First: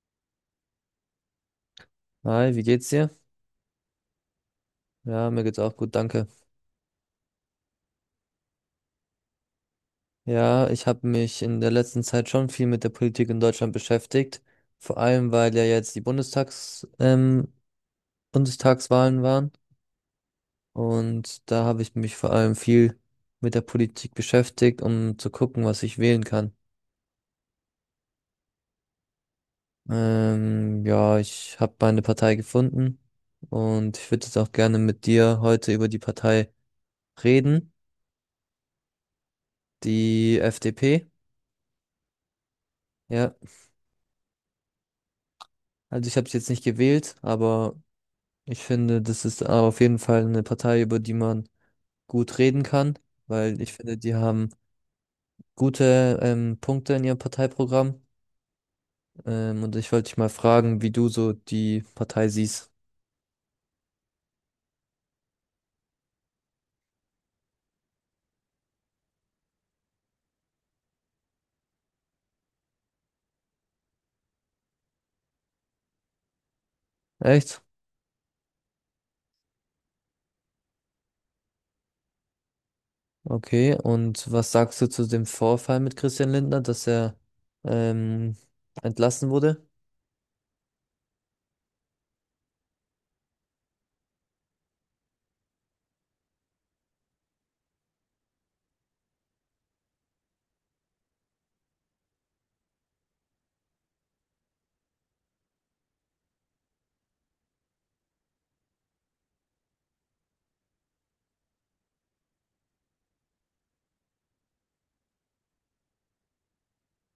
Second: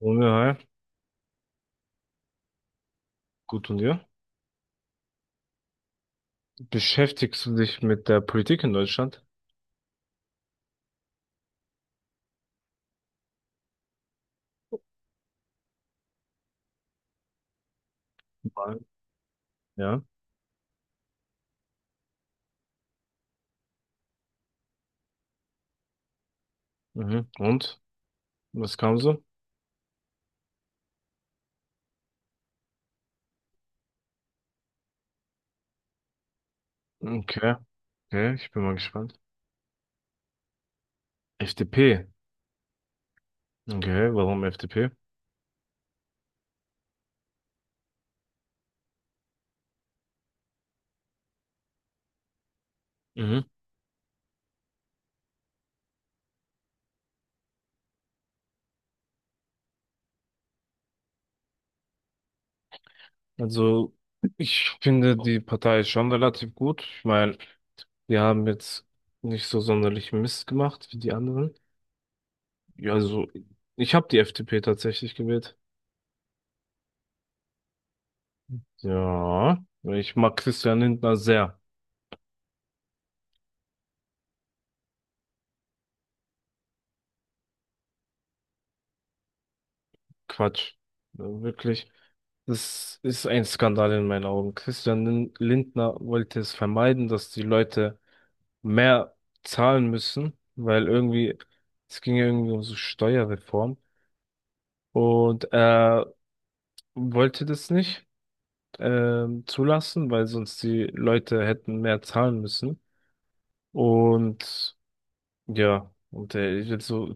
Junge, hi. Hi, wie geht's dir? Gut und dir? Ja, mir geht's auch gut, danke. Beschäftigst du dich mit der Politik in Deutschland? Ja, ich habe mich in der letzten Zeit schon viel mit der Politik in Deutschland beschäftigt, vor allem weil ja jetzt die Nein. Bundestagswahlen waren Ja. und da habe ich mich vor allem viel mit der Politik beschäftigt, um zu gucken, was ich wählen kann. Mhm. Und? Was kam so? Ja, ich habe meine Partei gefunden und ich würde jetzt auch gerne mit dir heute über die Partei Okay. reden, Okay, ich bin mal gespannt. die FDP. FDP. Ja, Okay, warum FDP? also ich habe sie jetzt nicht gewählt, aber ich finde, das ist auf jeden Fall eine Partei, über die man gut reden kann, Mhm. weil ich finde, die haben gute Punkte in ihrem Parteiprogramm. Und ich wollte dich mal fragen, wie du so die Partei siehst. Also, ich finde die Partei ist schon relativ gut. Ich meine, die haben jetzt nicht so sonderlich Mist gemacht wie die anderen. Ja, also, ich habe die FDP tatsächlich gewählt. Echt? Ja, ich mag Christian Lindner sehr. Okay. Und was sagst du zu dem Vorfall mit Christian Lindner, dass er ähm, entlassen wurde? Quatsch. Wirklich. Das ist ein Skandal in meinen Augen. Christian Lindner wollte es vermeiden, dass die Leute mehr zahlen müssen, weil irgendwie, es ging ja irgendwie um so Steuerreform und er wollte das nicht zulassen, weil sonst die Leute hätten mehr zahlen müssen. Und ja, und er ist jetzt so,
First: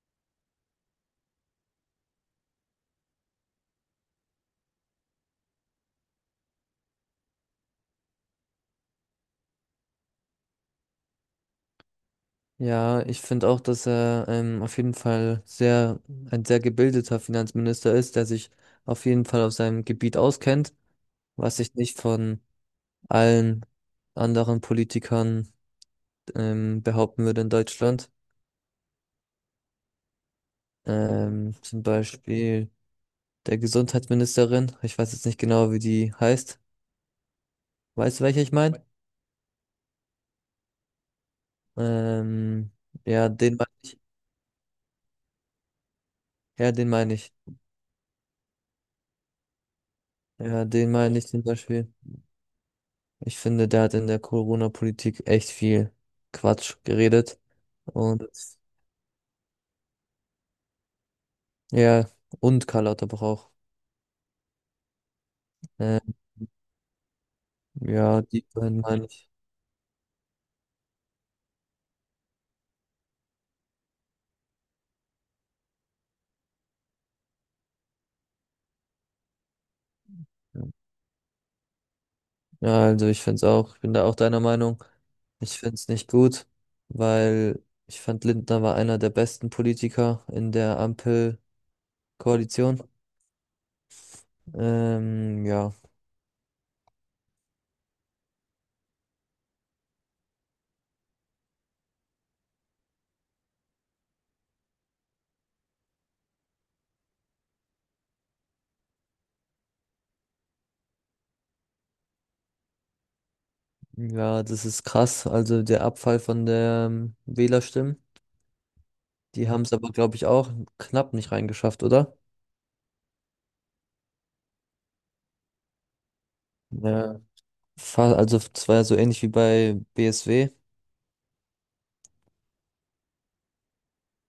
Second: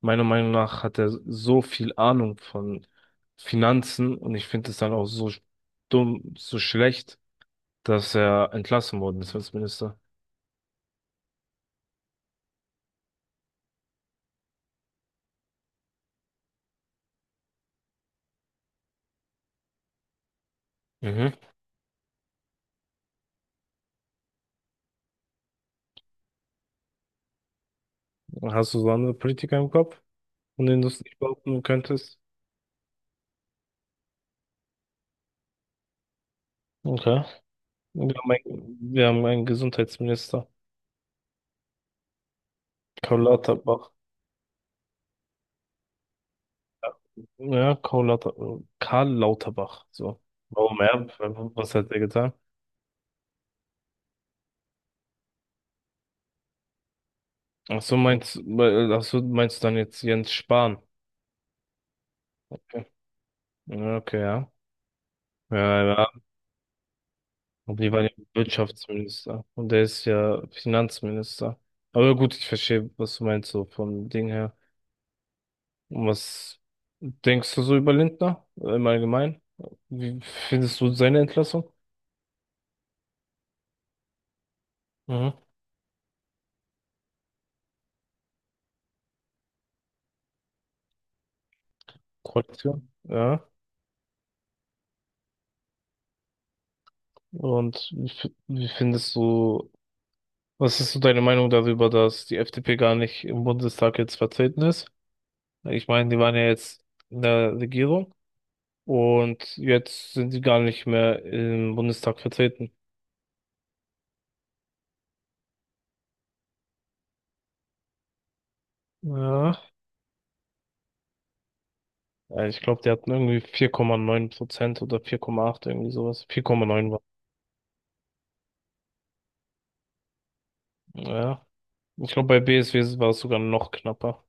meiner Meinung nach hat er so viel Ahnung von Finanzen und ich finde es dann auch so dumm, so schlecht, dass er entlassen worden ist als Minister. Ja, ich finde auch, dass er auf jeden Fall sehr, ein sehr gebildeter Finanzminister ist, der sich auf jeden Fall auf seinem Gebiet auskennt, Mhm. was ich nicht von allen anderen Politikern behaupten würde in Deutschland. Hast du so andere Politiker im Kopf, von denen du es nicht behaupten Zum könntest? Beispiel der Gesundheitsministerin. Ich weiß jetzt nicht genau, wie die heißt. Okay. Weißt du, welche ich meine? Wir haben einen Gesundheitsminister, Ähm, Karl ja, den meine Lauterbach. ich. Ja, den meine ich. Ja, Karl Lauterbach. So. Ja, Warum den er? meine ich zum Was hat Beispiel. er getan? Ich finde, der hat in der Corona-Politik echt viel Quatsch geredet. Ach so, Und meinst du dann jetzt Jens Spahn? ja, und Okay, Karl Lauterbach auch. ja. Okay, ja. Ja, ja. Ähm, Und die war ja ja, die beiden meine ich. Wirtschaftsminister. Und der ist ja Finanzminister. Aber gut, ich verstehe, was du meinst, so vom Ding her. Was denkst du so über Lindner im Allgemeinen? Wie findest du seine Entlassung? Ja, also ich find's auch, ich bin da auch deiner Meinung. Mhm. Ich find's nicht gut, weil ich fand Lindner war einer der besten Politiker in der Ampelkoalition. Koalition. Ja. Ähm, ja, Und wie, wie findest du, was ist so deine Meinung darüber, dass die FDP gar nicht im Bundestag jetzt vertreten ist? Ich meine, die waren ja jetzt in der Regierung und jetzt sind die gar nicht mehr im Bundestag vertreten. ja, das ist krass. Also der Abfall von der Wählerstimmen, die haben Ja. es aber, glaube ich, auch knapp nicht reingeschafft, oder? Ja, ich glaube, die hatten irgendwie 4,9% oder 4,8, irgendwie sowas. 4,9 war. Ja, also es war ja so ähnlich wie bei BSW. Ja. Ich glaube, bei BSW war es sogar noch knapper.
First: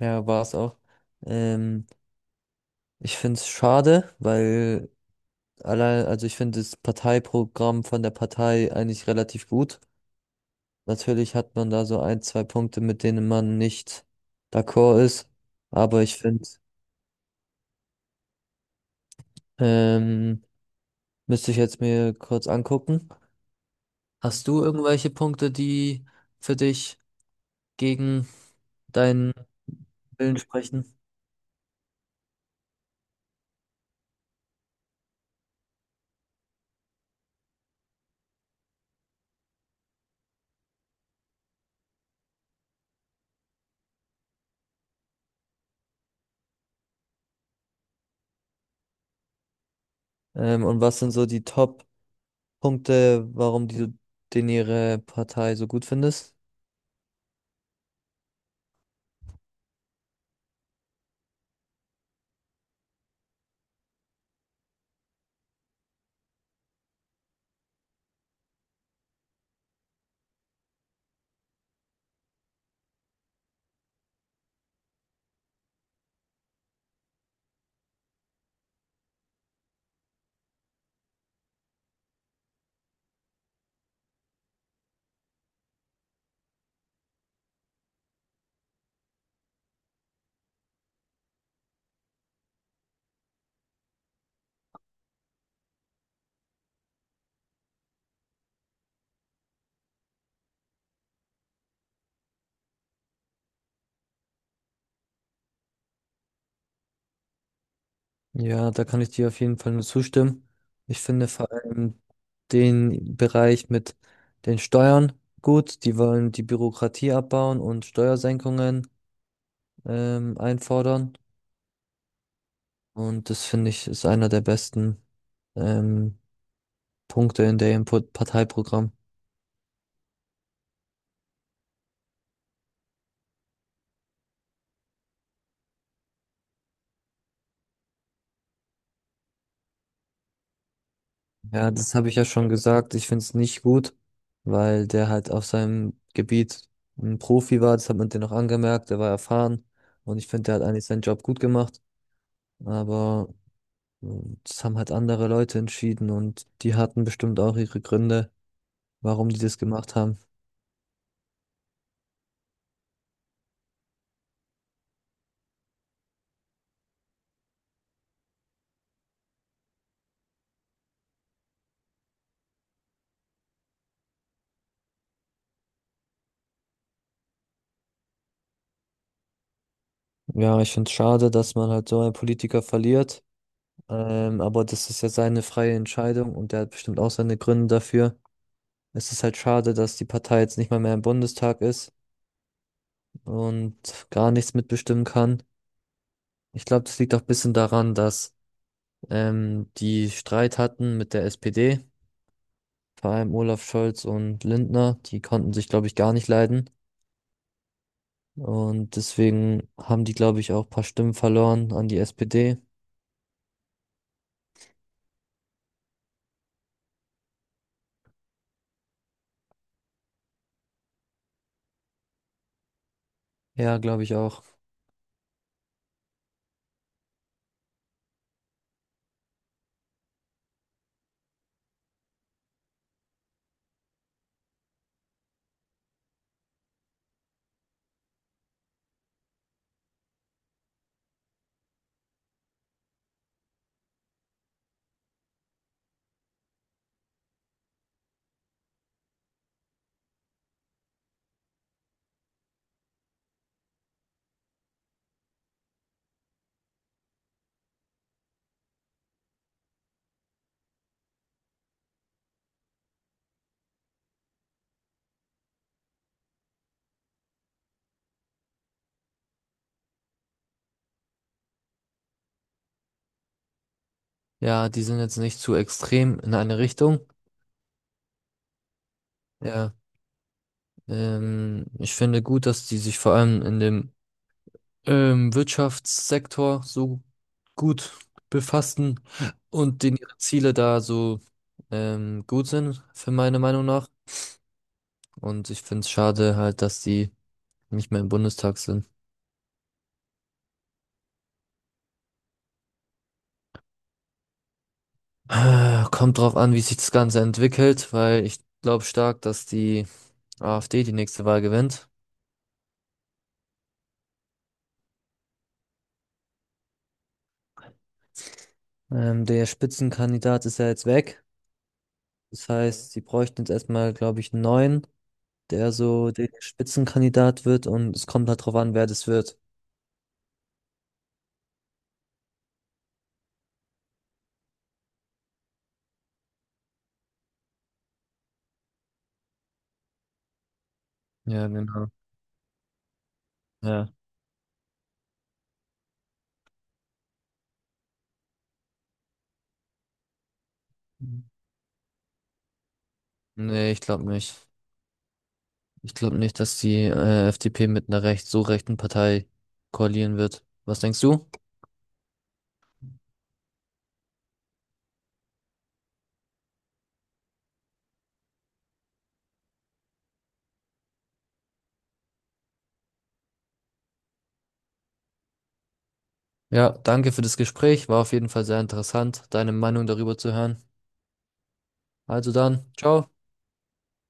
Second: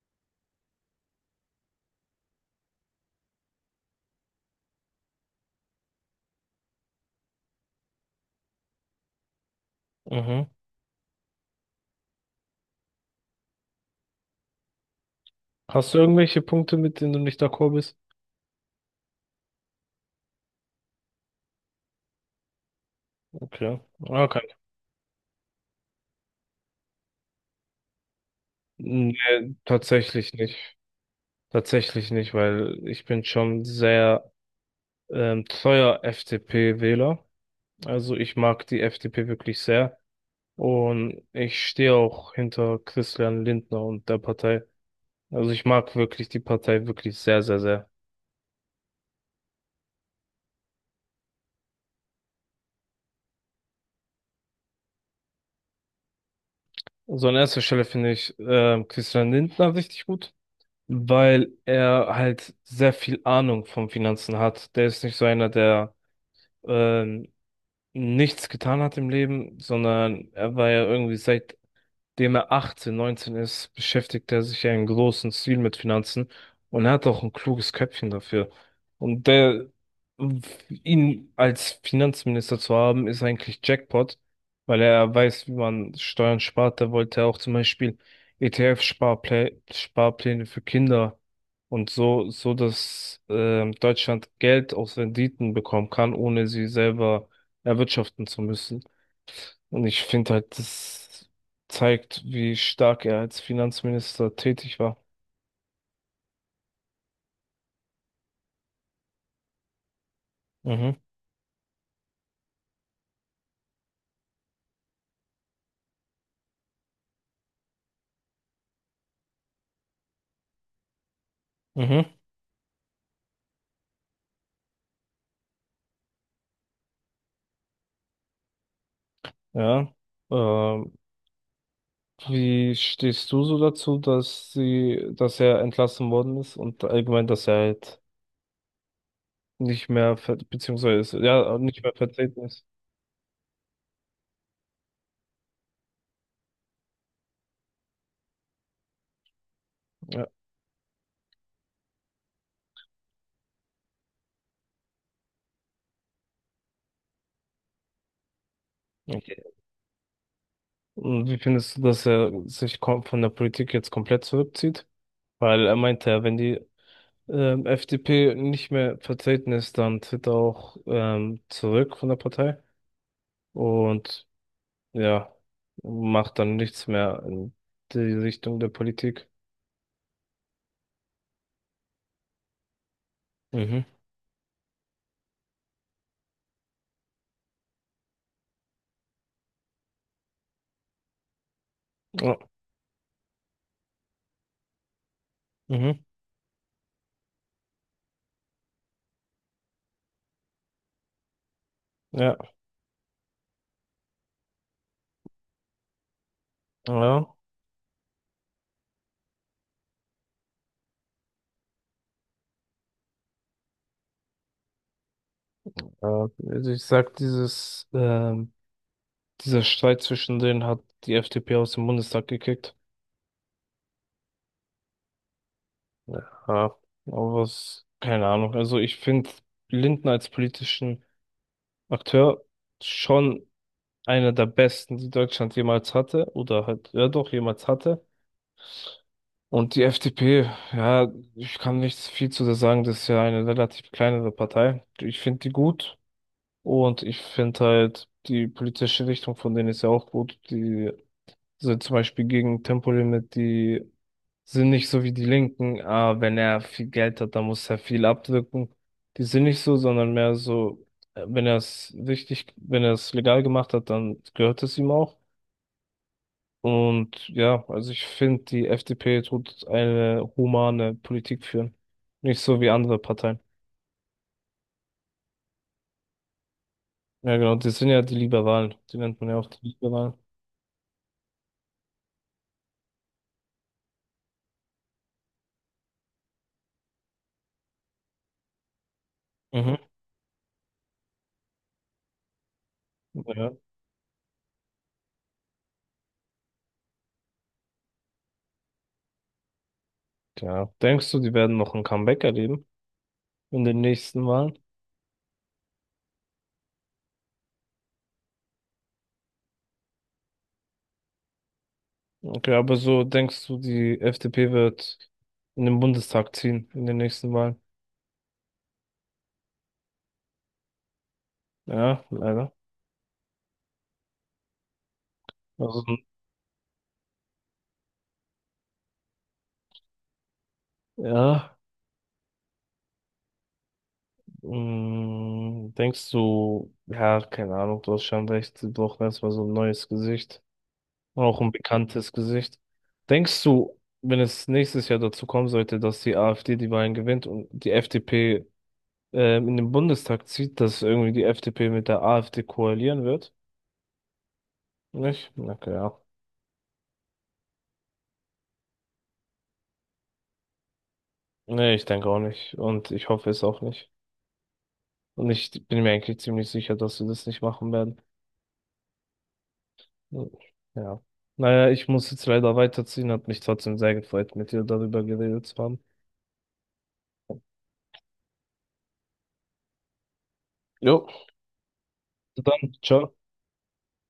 Ja, war's auch. Ähm, ich find's schade, weil allein, also ich finde das Parteiprogramm von der Partei eigentlich relativ gut. Mhm. Natürlich hat man da so ein, zwei Punkte, mit denen man nicht d'accord ist. Hast du Aber ich finde, irgendwelche Punkte, mit denen du nicht d'accord bist? ähm, müsste ich jetzt mir kurz angucken. Okay. Okay. Hast du irgendwelche Punkte, die für dich gegen Nee, deinen tatsächlich Willen nicht. sprechen? Tatsächlich nicht, weil ich bin schon sehr treuer FDP-Wähler. Also ich mag die FDP wirklich sehr. Und ich stehe auch hinter Christian Lindner und der Partei. Also ich mag wirklich die Partei wirklich sehr, sehr, sehr. Und was sind so die Top-Punkte, warum den ihre Partei so gut findest? So an erster Stelle finde ich Christian Lindner richtig gut, weil er halt sehr viel Ahnung vom Finanzen hat. Der ist nicht so einer, der ähm, nichts getan hat im Leben, sondern er war ja irgendwie, seit dem er 18, 19 ist, beschäftigt er sich ja in großem Stil mit Finanzen und er hat auch ein kluges Köpfchen dafür. Und der, ihn als Finanzminister zu haben, ist eigentlich Jackpot, weil er weiß, wie man Steuern spart. Da wollte er auch zum Beispiel ETF-Sparpläne, Sparpläne für Kinder und so, so dass Deutschland Geld aus Renditen bekommen kann, ohne sie selber erwirtschaften zu müssen. Und ich finde halt, das zeigt, wie stark er als Finanzminister tätig war. Ja, da kann ich dir auf jeden Fall nur zustimmen. Mhm, Ich finde vor allem den Bereich mit den Steuern gut. Die wollen die Bürokratie abbauen und Steuersenkungen einfordern. mhm, Und das finde ich ist einer der besten ähm, Punkte in der Input Parteiprogramm. ja. Ähm, Wie stehst du so dazu, dass er entlassen worden ist und allgemein, dass er halt nicht mehr, beziehungsweise, ist, ja, Ja, nicht mehr das habe ich ja vertreten schon ist? gesagt. Ich finde es nicht gut, weil der halt auf seinem Gebiet ein Profi war. Das hat man dir noch angemerkt. Der war erfahren und Ja. ich finde, der hat eigentlich seinen Job gut gemacht. Aber und das haben halt andere Leute entschieden und die hatten bestimmt auch ihre Gründe, warum die Okay. das gemacht haben. Und wie findest du, dass er sich von der Politik jetzt komplett zurückzieht? Weil er meinte ja, wenn die FDP nicht mehr vertreten ist, dann tritt er auch zurück von der Partei und ja, macht dann nichts mehr in die Richtung der Politik. Ja, ich finde es schade, dass man halt so einen Politiker verliert. Mhm. Aber das ist ja seine freie Entscheidung und der hat bestimmt auch seine Gründe dafür. Es ist halt schade, dass die Partei jetzt nicht mal mehr im Bundestag ist Ja. und gar nichts mitbestimmen kann. Mhm. Ich glaube, das liegt auch ein bisschen daran, dass die Streit hatten mit der SPD, Ja. vor allem Olaf Scholz und Lindner. Die konnten sich, glaube ich, gar nicht leiden. Ja. Und deswegen haben die, glaube ich, auch ein paar Stimmen verloren an die SPD. Äh, Also ich sag, dieser Streit zwischen denen hat die FDP aus dem Bundestag gekickt. Ja, glaube ich auch. Ja. Aber was, keine Ahnung. Also ich finde Lindner als politischen Akteur schon einer der besten, die Deutschland jemals hatte, oder halt, ja doch, jemals hatte. Und die FDP, ja, ich kann nicht viel zu der sagen, das ist ja eine relativ kleinere Partei. Ich finde die gut und ich finde halt die politische Richtung von denen ist ja auch gut. Die sind zum Beispiel gegen Tempolimit, die sind nicht so wie die Linken. Ah, wenn er viel Geld hat, dann muss er viel abdrücken. Die sind nicht so, sondern mehr so, wenn er es legal gemacht hat, dann gehört es ihm auch. Und ja, also ich finde, die FDP tut eine humane Politik führen. Nicht so wie andere Parteien. Ja, die sind jetzt nicht zu extrem in eine Richtung. Ja, genau, das sind ja die Liberalen. Die nennt man ja auch die Ja, Liberalen. Ich finde gut, dass die sich vor allem in dem Wirtschaftssektor so gut befassen Mhm. und denen ihre Ziele da so gut sind, für meine Ja. Meinung nach. Und ich finde es schade halt, dass die nicht mehr im Bundestag sind. Ja. Denkst du, die werden noch ein Comeback erleben in den nächsten Wahlen? Kommt drauf an, wie sich das Ganze entwickelt, weil ich glaube stark, dass die AfD die nächste Wahl gewinnt. Okay, aber so denkst du, die FDP wird in den Bundestag ziehen in den nächsten Wahlen? Der Spitzenkandidat ist ja jetzt weg. Ja, Das leider. Mhm. heißt, sie bräuchten jetzt erstmal, glaube ich, einen neuen, der Also, so der Spitzenkandidat wird und es kommt halt drauf an, wer das wird. ja. Denkst du, ja, keine Ahnung, du hast schon recht, sie brauchen erstmal so ein neues Gesicht. Auch Ja, ein genau. bekanntes Gesicht. Denkst du, Ja. wenn es nächstes Jahr dazu kommen sollte, dass die AfD die Wahlen gewinnt und die FDP in den Bundestag zieht, dass irgendwie die FDP mit der AfD koalieren wird? Nee, ich glaube nicht. Nicht? Okay, Ich ja. glaube nicht, dass die FDP mit einer recht, so rechten Partei koalieren wird. Was denkst du? Nee, ich denke auch nicht. Und ich hoffe es auch nicht. Und ich bin mir eigentlich ziemlich sicher, dass sie das nicht machen werden. Ja. Naja, ich muss jetzt leider weiterziehen. Hat mich trotzdem sehr gefreut, mit dir darüber geredet zu haben. Ja, danke für das Gespräch. War auf jeden Fall sehr interessant, deine Meinung darüber zu hören. Jo. Also dann, Dann, ciao. ciao.